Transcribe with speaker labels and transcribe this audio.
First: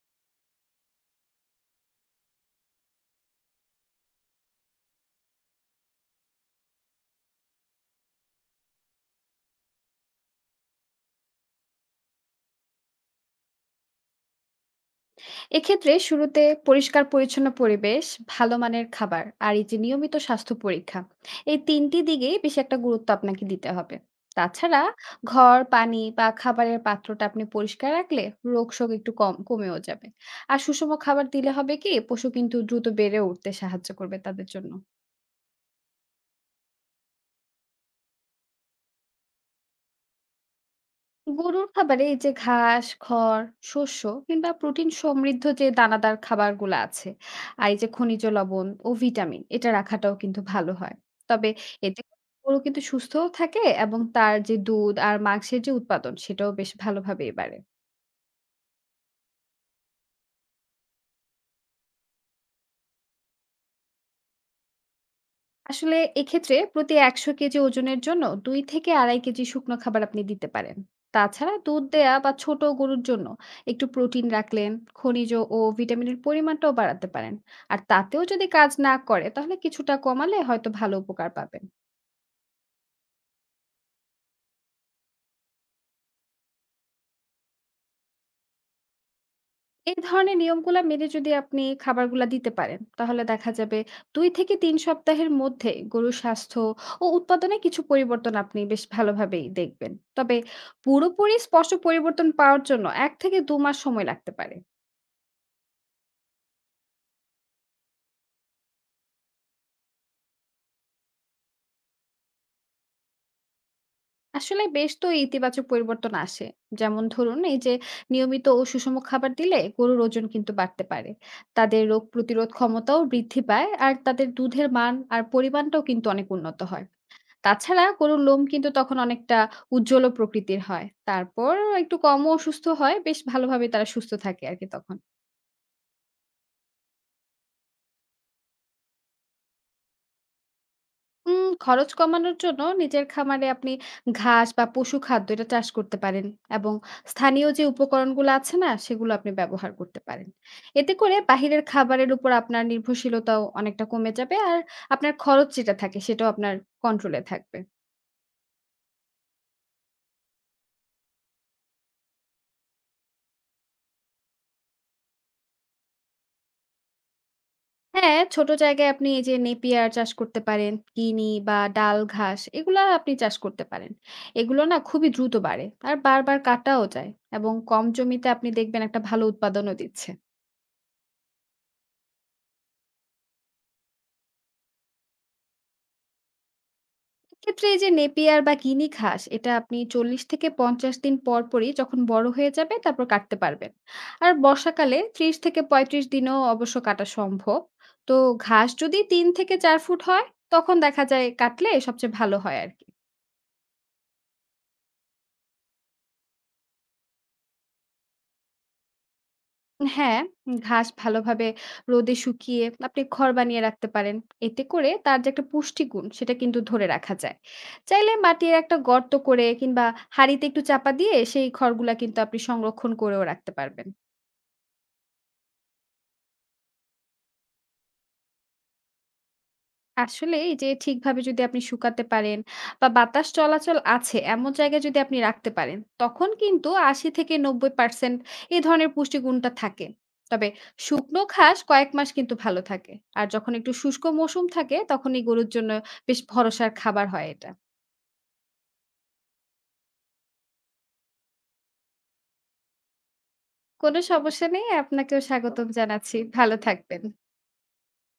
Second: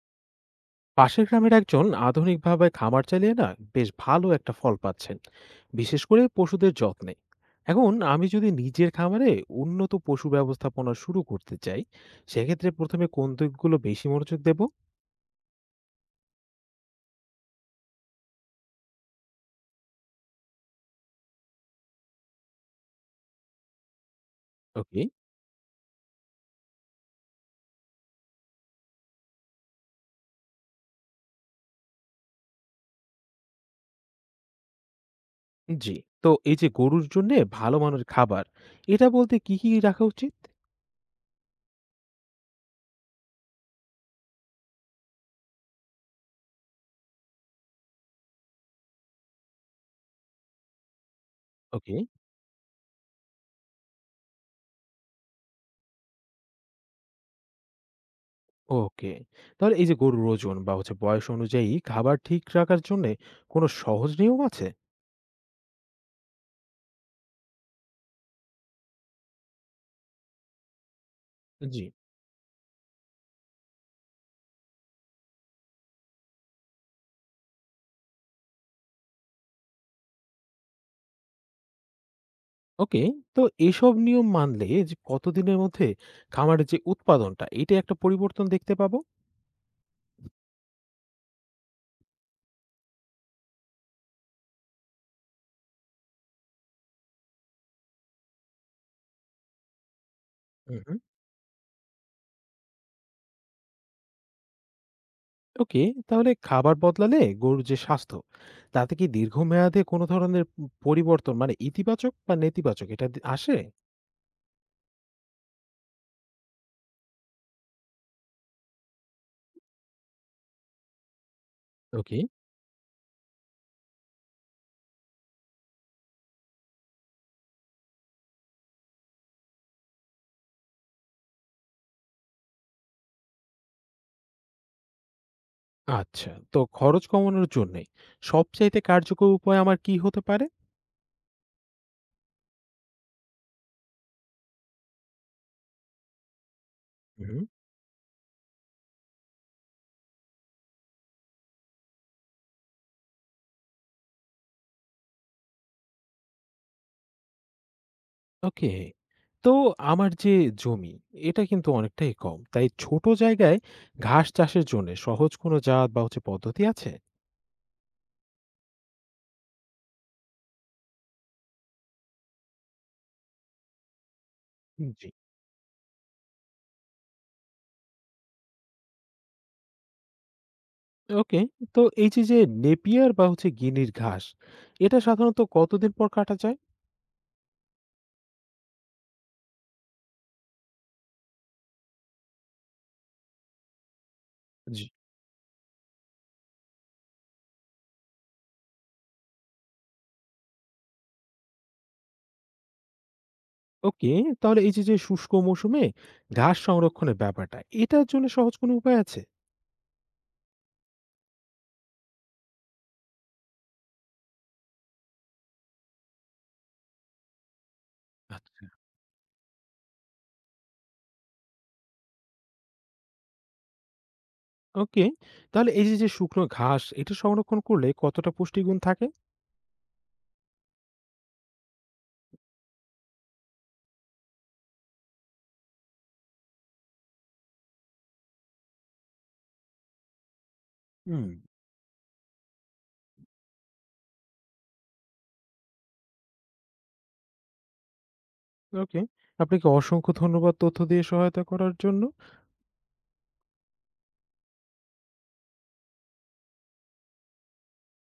Speaker 1: পাশের গ্রামের একজন আধুনিকভাবে খামার চালিয়ে না বেশ ভালো একটা ফল পাচ্ছেন, বিশেষ করে পশুদের যত্নে। এখন আমি যদি নিজের খামারে উন্নত পশু ব্যবস্থাপনা শুরু করতে চাই, সেক্ষেত্রে প্রথমে কোন দিকগুলো বেশি মনোযোগ দেব?
Speaker 2: এক্ষেত্রে শুরুতে পরিষ্কার পরিচ্ছন্ন পরিবেশ, ভালো মানের খাবার আর এই যে নিয়মিত স্বাস্থ্য পরীক্ষা এই তিনটি দিকে বেশি একটা গুরুত্ব আপনাকে দিতে হবে। তাছাড়া
Speaker 1: ওকে।
Speaker 2: ঘর, পানি বা খাবারের পাত্রটা আপনি পরিষ্কার রাখলে রোগ শোক একটু কম কমেও যাবে। আর সুষম খাবার দিলে হবে কি পশু কিন্তু দ্রুত বেড়ে উঠতে সাহায্য করবে তাদের জন্য।
Speaker 1: জি। তো এই যে গরুর জন্য ভালো মানের খাবার, এটা বলতে কি কি রাখা উচিত?
Speaker 2: গরুর খাবারে এই যে ঘাস খড় শস্য কিংবা প্রোটিন সমৃদ্ধ যে দানাদার খাবারগুলো আছে, আর এই যে খনিজ লবণ ও ভিটামিন এটা রাখাটাও কিন্তু ভালো হয়। তবে
Speaker 1: ওকে।
Speaker 2: এতে গরু কিন্তু সুস্থও থাকে, এবং তার যে দুধ আর মাংসের যে উৎপাদন সেটাও বেশ ভালোভাবেই বাড়ে।
Speaker 1: ওকে, তাহলে এই যে গরুর ওজন বা বয়স অনুযায়ী খাবার ঠিক রাখার জন্য কোনো সহজ নিয়ম আছে?
Speaker 2: আসলে এক্ষেত্রে প্রতি ১০০ কেজি ওজনের জন্য ২ থেকে ২.৫ কেজি শুকনো খাবার আপনি দিতে পারেন। তাছাড়া
Speaker 1: জি।
Speaker 2: দুধ দেয়া বা ছোট গরুর জন্য একটু প্রোটিন রাখলেন, খনিজ ও ভিটামিনের পরিমাণটাও বাড়াতে পারেন। আর তাতেও যদি কাজ না করে তাহলে কিছুটা কমালে হয়তো ভালো উপকার পাবেন।
Speaker 1: ওকে। তো এসব নিয়ম মানলে যে কতদিনের মধ্যে খামারের যে উৎপাদনটা, এটা একটা পরিবর্তন দেখতে পাবো?
Speaker 2: এই ধরনের নিয়মগুলা মেনে যদি আপনি খাবারগুলা দিতে পারেন তাহলে দেখা যাবে ২ থেকে ৩ সপ্তাহের মধ্যে গরুর স্বাস্থ্য ও উৎপাদনে কিছু পরিবর্তন আপনি বেশ ভালোভাবেই দেখবেন। তবে
Speaker 1: হুম, হুম।
Speaker 2: পুরোপুরি স্পষ্ট পরিবর্তন পাওয়ার জন্য ১ থেকে ২ মাস সময় লাগতে পারে।
Speaker 1: ওকে। তাহলে খাবার বদলালে গরুর যে স্বাস্থ্য, তাতে কি দীর্ঘমেয়াদে কোনো ধরনের পরিবর্তন মানে ইতিবাচক বা নেতিবাচক এটা দে আসে?
Speaker 2: আসলে বেশ তো ইতিবাচক পরিবর্তন আসে। যেমন ধরুন এই যে নিয়মিত ও সুষম খাবার দিলে গরুর ওজন কিন্তু বাড়তে পারে। তাদের রোগ
Speaker 1: ওকে।
Speaker 2: প্রতিরোধ ক্ষমতাও বৃদ্ধি পায় আর তাদের দুধের মান আর পরিমাণটাও কিন্তু অনেক উন্নত হয়। তাছাড়া গরুর লোম কিন্তু তখন অনেকটা উজ্জ্বল প্রকৃতির হয়। তারপর একটু কমও অসুস্থ হয়। বেশ ভালোভাবে তারা সুস্থ থাকে আরকি তখন।
Speaker 1: আচ্ছা, তো খরচ কমানোর জন্যে সবচাইতে কার্যকর উপায় আমার কি হতে পারে?
Speaker 2: খরচ কমানোর জন্য নিজের খামারে আপনি ঘাস বা পশু খাদ্য এটা চাষ করতে পারেন, এবং
Speaker 1: হুম।
Speaker 2: স্থানীয় যে উপকরণগুলো আছে না, সেগুলো আপনি ব্যবহার করতে পারেন। এতে করে বাহিরের খাবারের উপর আপনার নির্ভরশীলতাও অনেকটা কমে যাবে। আর আপনার খরচ যেটা থাকে সেটাও আপনার কন্ট্রোলে থাকবে।
Speaker 1: ওকে। তো আমার যে জমি, এটা কিন্তু অনেকটাই কম। তাই ছোট জায়গায় ঘাস চাষের জন্যে সহজ কোনো জাত বা পদ্ধতি আছে?
Speaker 2: হ্যাঁ, ছোট জায়গায় আপনি এই যে নেপিয়ার চাষ করতে পারেন, কিনি বা ডাল ঘাস এগুলা আপনি চাষ করতে পারেন। এগুলো না
Speaker 1: জি।
Speaker 2: খুবই দ্রুত বাড়ে আর বারবার কাটাও যায়, এবং কম জমিতে আপনি দেখবেন একটা ভালো উৎপাদনও দিচ্ছে।
Speaker 1: ওকে। তো এই যে, যে নেপিয়ার বা গিনির ঘাস, এটা সাধারণত কতদিন পর কাটা যায়?
Speaker 2: এক্ষেত্রে এই যে নেপিয়ার বা কিনি ঘাস এটা আপনি ৪০ থেকে ৫০ দিন পর পরই যখন বড় হয়ে যাবে তারপর কাটতে পারবেন। আর
Speaker 1: জি।
Speaker 2: বর্ষাকালে ৩০ থেকে ৩৫ দিনেও অবশ্য কাটা সম্ভব। তো ঘাস যদি ৩ থেকে ৪ ফুট হয় তখন দেখা যায় কাটলে সবচেয়ে ভালো হয় আরকি।
Speaker 1: ওকে, তাহলে এই যে, যে শুষ্ক মৌসুমে ঘাস সংরক্ষণের ব্যাপারটা, এটার জন্য সহজ কোনো উপায় আছে?
Speaker 2: হ্যাঁ, ঘাস ভালোভাবে রোদে শুকিয়ে আপনি খড় বানিয়ে রাখতে পারেন। এতে করে তার যে একটা পুষ্টিগুণ সেটা কিন্তু ধরে রাখা যায়। চাইলে মাটির একটা গর্ত করে কিংবা হাঁড়িতে একটু চাপা দিয়ে সেই খড়গুলা কিন্তু আপনি সংরক্ষণ করেও রাখতে পারবেন।
Speaker 1: ওকে। তাহলে এই যে, যে শুকনো ঘাস এটা সংরক্ষণ করলে কতটা পুষ্টিগুণ থাকে?
Speaker 2: আসলে এই যে ঠিকভাবে যদি আপনি শুকাতে পারেন বা বাতাস চলাচল আছে এমন জায়গায় যদি আপনি রাখতে পারেন তখন কিন্তু 80 থেকে 90% এই ধরনের পুষ্টিগুণটা থাকে। তবে শুকনো
Speaker 1: হুম।
Speaker 2: ঘাস কয়েক মাস কিন্তু ভালো থাকে। আর যখন একটু শুষ্ক মৌসুম থাকে তখন এই গরুর জন্য বেশ ভরসার খাবার হয় এটা।
Speaker 1: ওকে। আপনাকে অসংখ্য ধন্যবাদ তথ্য দিয়ে সহায়তা করার জন্য।
Speaker 2: কোনো সমস্যা নেই, আপনাকেও স্বাগতম জানাচ্ছি। ভালো থাকবেন।